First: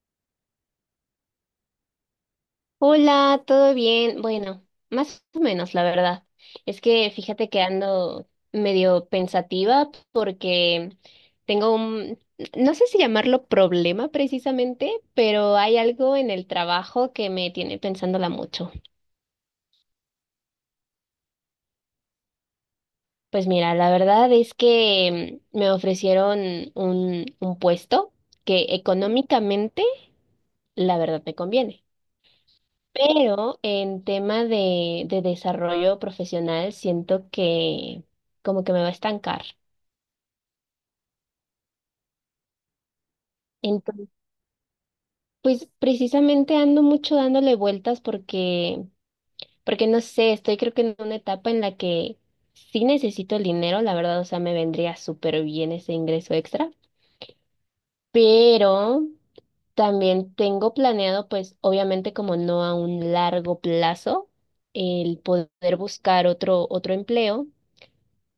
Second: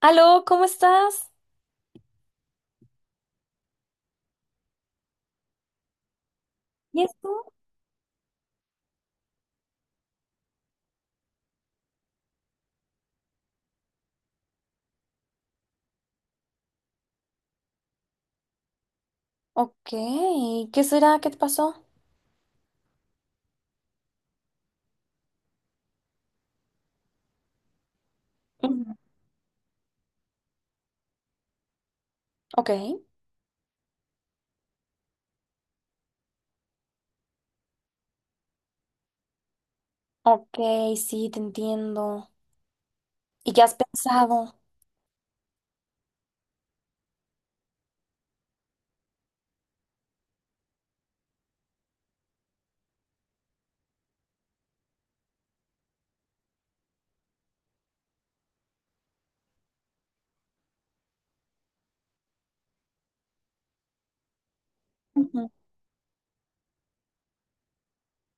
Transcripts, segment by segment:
Aló, ¿cómo estás? Hola, ¿todo bien? Bueno, más o menos, la verdad. Es ¿Y que fíjate esto? que ando medio pensativa porque tengo no sé si llamarlo problema precisamente, pero hay algo en el trabajo que me tiene pensándola mucho. Ok, ¿qué será? ¿Qué te pasó? Pues mira, la verdad es que me ofrecieron un puesto que Ujú. económicamente, la verdad, me conviene. Ok, Pero en tema de desarrollo profesional, siento que como que me va a estancar. ok, sí, te entiendo. ¿Y qué has Entonces, pensado? pues precisamente ando mucho dándole vueltas porque no sé, estoy creo que en una etapa en la que sí necesito el dinero, la verdad, o sea, me vendría súper bien ese ingreso extra, pero también tengo planeado, pues obviamente como no a un largo plazo, el Ujú. poder buscar otro empleo,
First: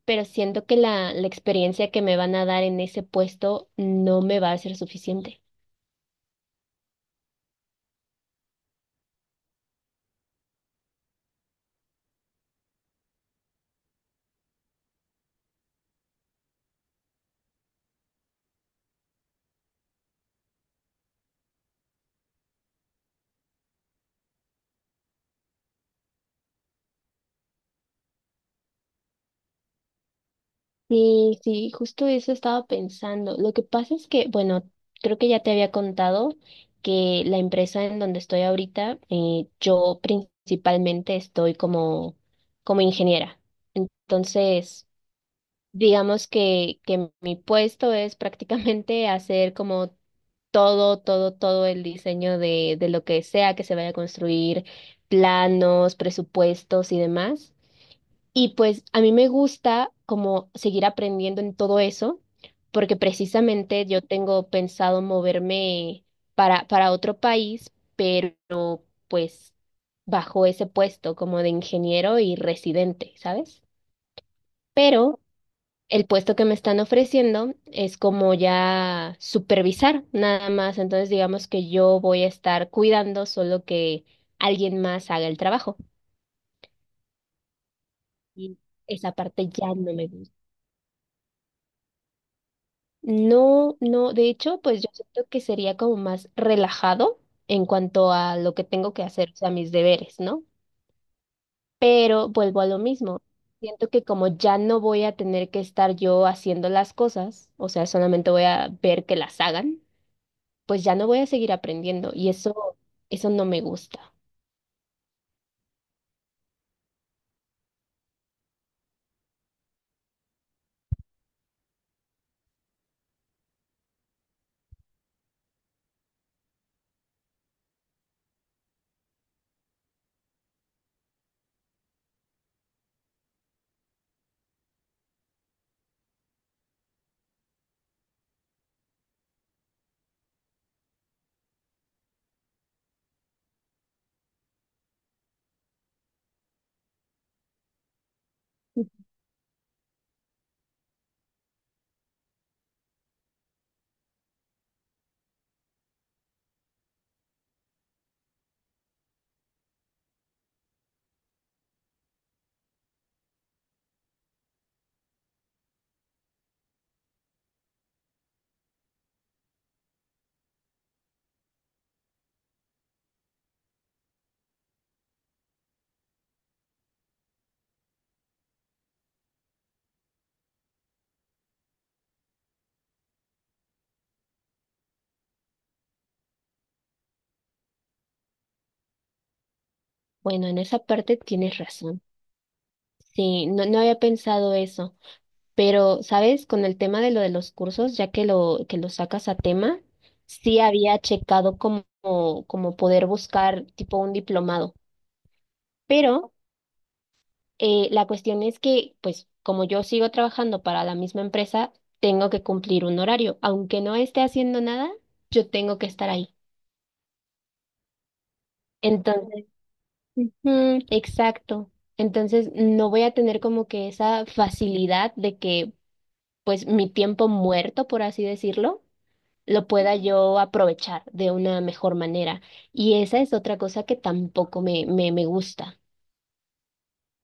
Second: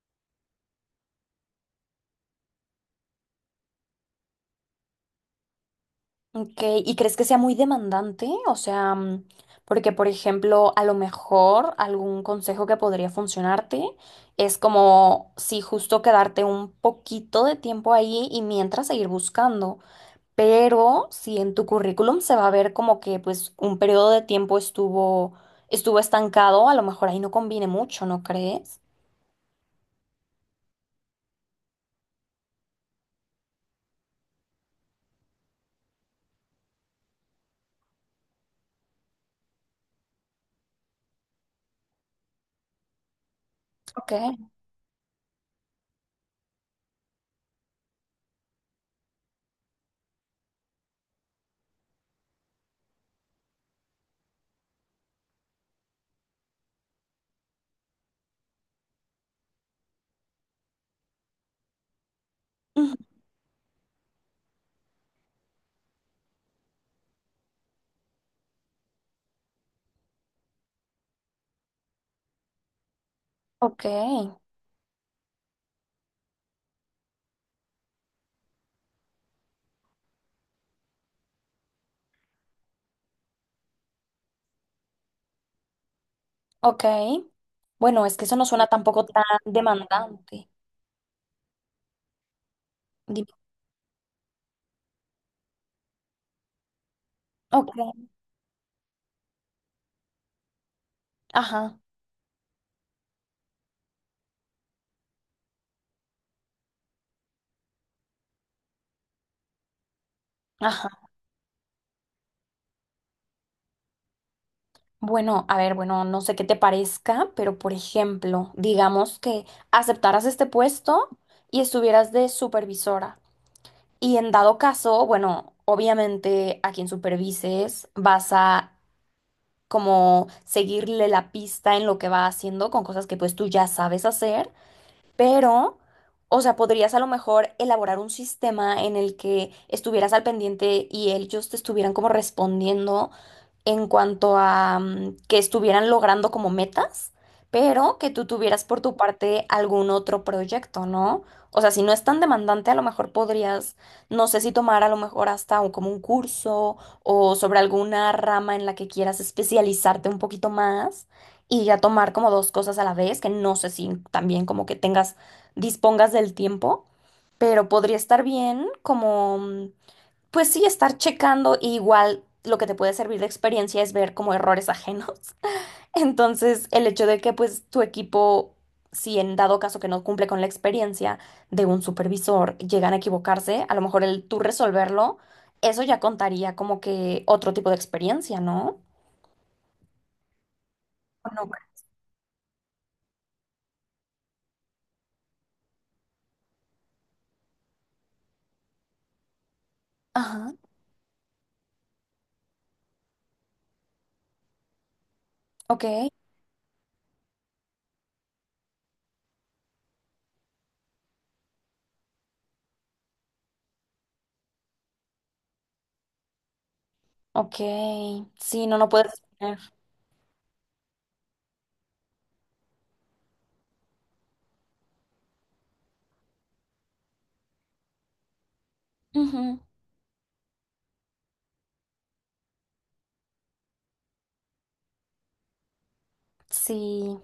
pero siento que la experiencia que me van a dar en ese puesto no me va a ser suficiente. Ok, ¿y crees que sea muy demandante? O sea, porque por ejemplo, a lo mejor algún consejo que podría funcionarte es como si justo quedarte un poquito de tiempo ahí y mientras seguir buscando. Pero si en tu currículum se va a ver como que pues un periodo de tiempo estuvo estancado, a lo mejor ahí no conviene mucho, ¿no crees? Sí, sí, justo eso estaba pensando. Lo que pasa es que, bueno, creo que ya te había contado que la empresa en donde estoy ahorita, yo principalmente estoy como ingeniera. Ok. Entonces, digamos que mi puesto es prácticamente hacer como todo el diseño de lo que sea que se vaya a construir, planos, presupuestos y demás. Y pues a mí me gusta como seguir aprendiendo en todo eso, Ujú. porque precisamente yo tengo pensado moverme para otro país, pero pues bajo ese puesto como de ingeniero y residente, ¿sabes? Ok, Pero... el puesto que me están ofreciendo es como ya supervisar nada más, entonces digamos que yo voy a estar cuidando, solo que alguien más haga el trabajo. ok. Bueno, es que eso no Y suena tampoco esa tan parte ya no me gusta. demandante. Dime. No, no, de hecho, pues yo siento que sería como más relajado en Ok, cuanto a lo que tengo que hacer, o sea, mis deberes, ¿no? ajá, Pero vuelvo a lo mismo. Siento que como ya no voy a tener que estar yo haciendo las cosas, o sea, solamente voy a ver que las hagan, pues ya no ajá. voy a seguir aprendiendo y eso no me gusta. Bueno, a ver, bueno, no sé qué te parezca, pero por ejemplo, digamos que aceptaras este puesto y estuvieras de supervisora. Y en dado caso, bueno, obviamente a quien supervises vas a como seguirle la pista en lo que va haciendo con cosas que pues tú ya sabes hacer pero, o sea, podrías a lo mejor elaborar un sistema en el que estuvieras al pendiente y ellos te estuvieran como respondiendo en cuanto a que estuvieran logrando como metas, pero que tú tuvieras por tu parte algún otro proyecto, ¿no? O sea, si no es tan demandante, a lo mejor podrías, no sé si tomar a lo mejor hasta como un curso o sobre alguna rama en la que quieras especializarte un poquito más y ya tomar como dos cosas a la vez, que no sé si también como que tengas, dispongas del tiempo, pero podría estar bien como, pues sí, estar checando y igual lo que te puede servir de experiencia es ver como errores ajenos. Entonces, el hecho de que pues tu equipo, si en dado caso que no cumple con la experiencia de un supervisor, llegan a equivocarse, a lo mejor el tú resolverlo, eso ya contaría como que otro tipo de experiencia, ¿no? Bueno, en esa parte ¿O no? tienes razón. Sí, no, no había pensado eso, pero, ¿sabes? Con el tema de lo de los cursos, ya que que lo sacas a tema, Ajá, sí había checado como poder buscar tipo un diplomado, ok. pero la cuestión es que, pues, como yo sigo trabajando para la misma empresa, tengo que cumplir un horario, aunque no esté haciendo nada, yo tengo que estar ahí. Ok, sí, no, no puedes Entonces. exponer. Ujú, exacto. Entonces no voy a tener como que esa facilidad de que pues mi tiempo muerto, por así decirlo, Ujú. lo pueda yo aprovechar de una mejor manera. Y esa es otra cosa que tampoco me gusta. Sí,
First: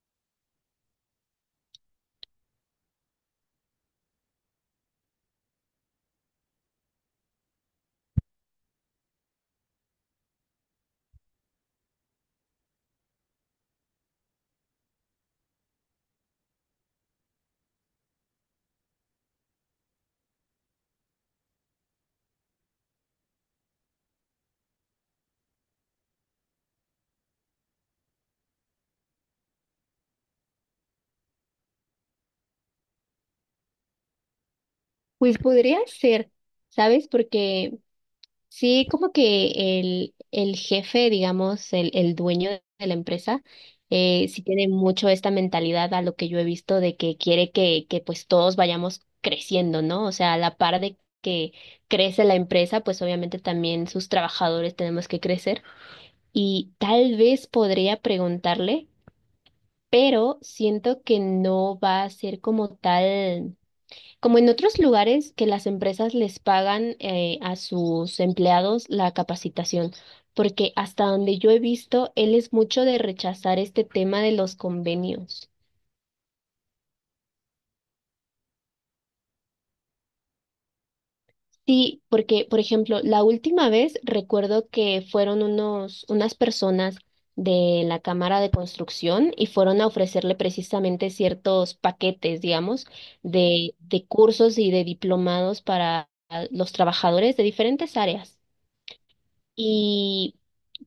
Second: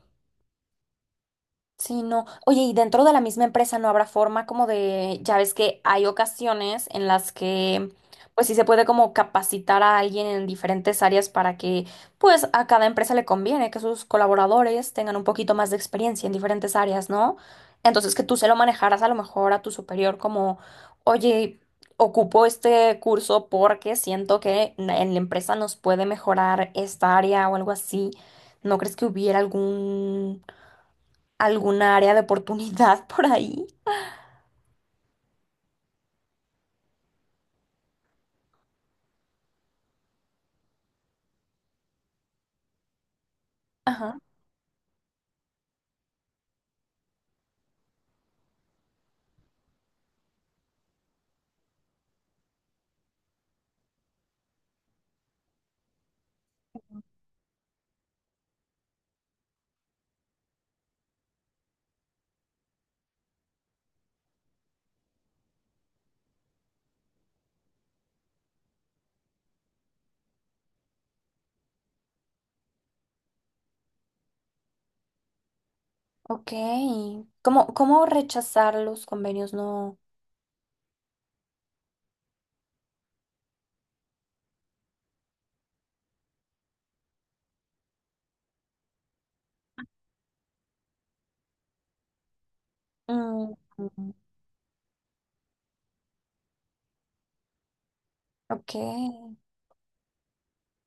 sí, no. Oye, y dentro de la misma empresa no habrá forma como de, ya ves que hay ocasiones en las que, pues sí se puede como capacitar a alguien en diferentes áreas para que, pues a cada empresa le conviene que sus colaboradores tengan un poquito más de experiencia en diferentes áreas, ¿no? Entonces que tú se lo manejaras a lo mejor a tu superior como, oye, ocupo este curso porque siento que en la empresa nos puede mejorar esta área o algo así. ¿No crees que hubiera algún alguna área de oportunidad por ahí? Pues podría ser, ¿sabes? Porque sí, como que el jefe, digamos, el dueño de la empresa, Ajá, sí tiene mucho esta mentalidad a lo que yo he visto de que quiere que pues todos vayamos creciendo, ¿no? O sea, a la par de que crece la empresa, pues obviamente también sus trabajadores tenemos que crecer. Y tal vez podría preguntarle, pero siento que no va a ser como tal. Como en otros lugares que las empresas les pagan a sus empleados la capacitación, porque hasta donde yo he visto, él es mucho de rechazar este tema de los convenios. ok. ¿Cómo, cómo rechazar los convenios? No. Sí, porque, por ejemplo, la última vez recuerdo que fueron unas personas de la Cámara de Construcción y fueron a ofrecerle precisamente ciertos paquetes, digamos, Mm, de mm, cursos y de diplomados para los trabajadores de diferentes áreas. ok. Y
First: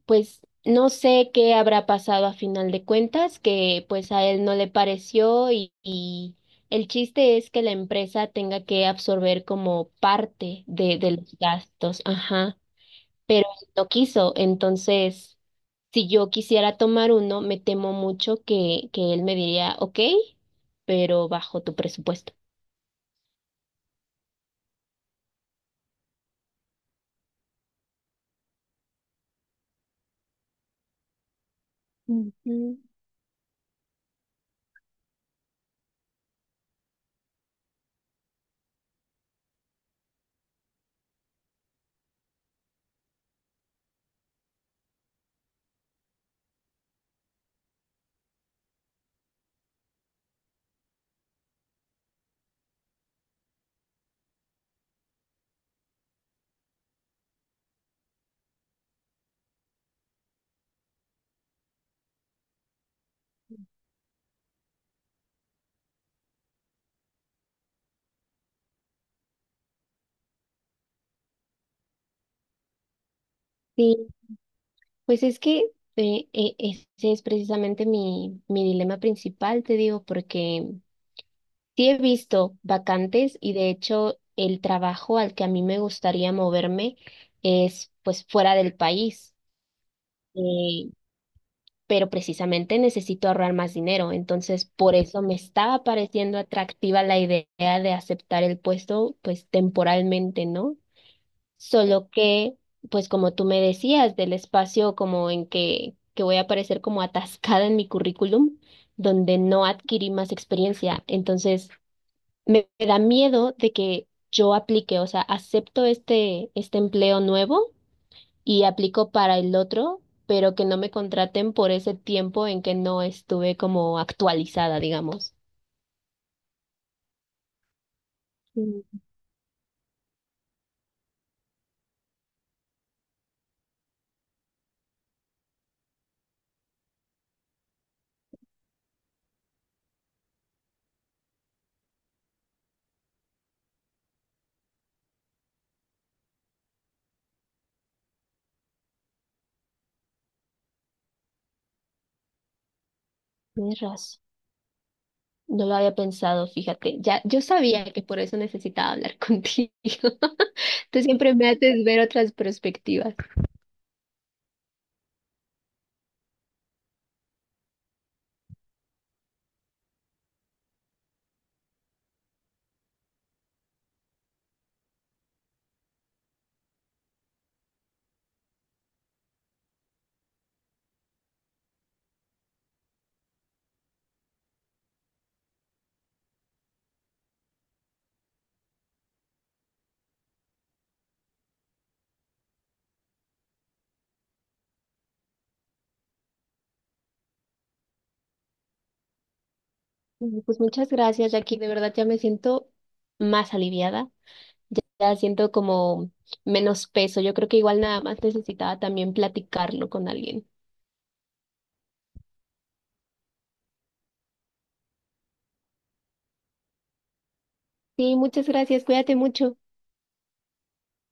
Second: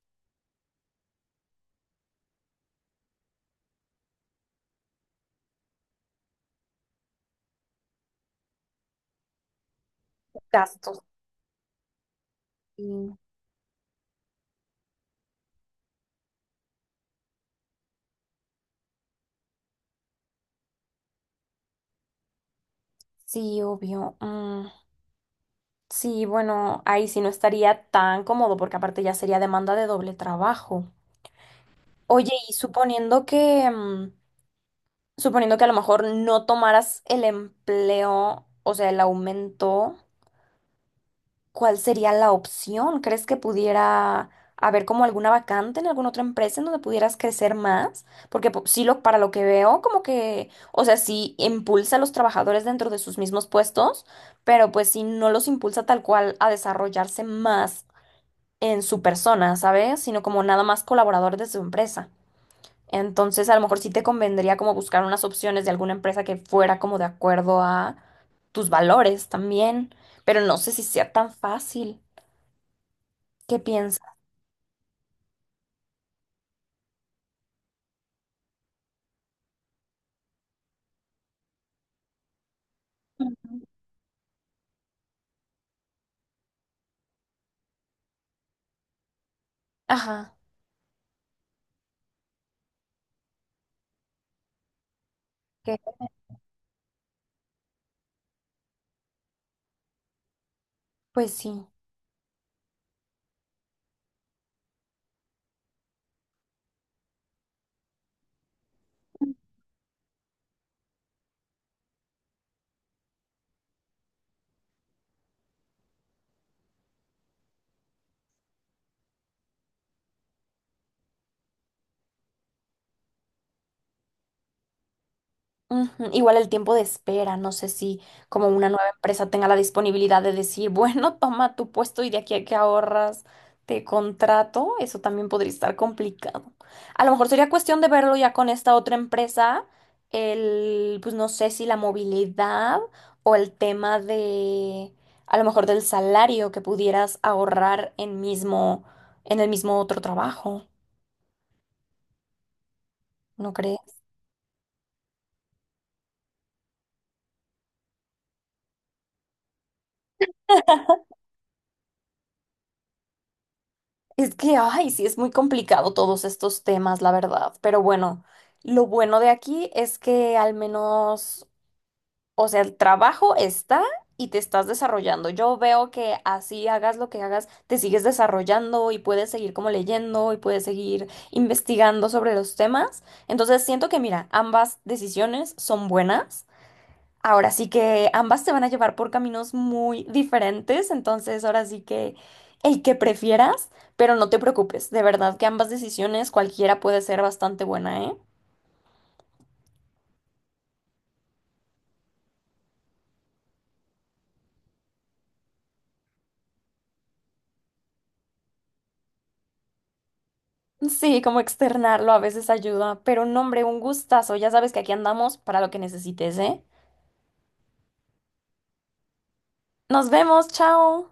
pues no sé qué habrá pasado a final de cuentas, que pues a él no le pareció y el chiste es que la empresa tenga que absorber como parte de, Gastos. de los gastos, ajá, Sí, pero él no quiso, entonces si yo quisiera tomar uno, me temo mucho que él me diría, ok, pero bajo tu presupuesto. sí, obvio. Mm, sí, bueno, ahí sí no estaría tan cómodo porque aparte ya sería demanda de doble trabajo. Oye, y Ujú. suponiendo que, suponiendo que a lo mejor no tomaras el empleo, o sea, el aumento. ¿Cuál sería la opción? ¿Crees que pudiera haber como alguna vacante en alguna otra empresa en donde pudieras crecer más? Porque sí, lo, para lo que veo, como que, o sea, sí impulsa a los trabajadores dentro de sus mismos puestos, pero pues sí no los impulsa tal cual a desarrollarse más en su persona, ¿sabes? Sino como nada más colaborador de su empresa. Entonces, a lo mejor sí te convendría como buscar unas opciones de alguna empresa que fuera como de acuerdo a tus valores también, pero no sé si sea tan fácil. ¿Qué piensas? Sí, pues es que eh, eh, ese es precisamente mi dilema principal, te digo, porque sí he visto vacantes y Ujú. de hecho el trabajo al que a mí me gustaría moverme es pues fuera del país, Ajá, eh, pero precisamente necesito ahorrar más dinero, entonces por eso me que estaba pareciendo atractiva la idea de aceptar el puesto pues temporalmente, ¿no? pues sí. Solo que, pues como tú me decías, del espacio como en que voy a aparecer como atascada en mi currículum, donde no adquirí más experiencia. Entonces, me da miedo de que yo aplique, o sea, acepto este empleo nuevo y aplico para el otro, pero que no me contraten por ese tiempo en que no estuve como actualizada, digamos. Ujú, igual el tiempo de espera, no sé si como una Mm, nueva empresa tenga la disponibilidad de decir, bueno, toma tu puesto y de aquí a que ahorras te contrato, eso también podría estar complicado. A lo mejor sería cuestión de verlo ya con esta otra empresa, el, pues no sé si la movilidad o el tema de, a lo mejor del salario que pudieras ahorrar en mismo, en el mismo otro trabajo, ¿no tienes crees? razón. No lo había pensado, fíjate. Ya, yo sabía que por eso necesitaba hablar contigo. Tú siempre me haces ver otras perspectivas. Es que, ay, sí, es muy complicado todos estos temas, la verdad. Pero bueno, lo bueno de aquí es que al menos, o sea, el trabajo está y te estás desarrollando. Yo veo que así hagas lo que hagas, te sigues desarrollando y puedes seguir como leyendo y puedes seguir investigando sobre los temas. Entonces, siento que, mira, ambas decisiones son buenas. Ahora sí que ambas te van a llevar por caminos muy diferentes, entonces ahora sí que el que prefieras, pero no te preocupes, de verdad que ambas decisiones cualquiera puede ser bastante buena, ¿eh? Bueno, pues muchas gracias, Jackie. De verdad ya me siento más aliviada. Ya, ya siento como menos peso. Yo creo que igual nada más necesitaba también platicarlo con alguien. Sí, como externarlo a veces ayuda, pero no, hombre, un gustazo, ya sabes que aquí andamos para lo que necesites, ¿eh? Sí, muchas gracias. Cuídate mucho. Nos vemos, chao.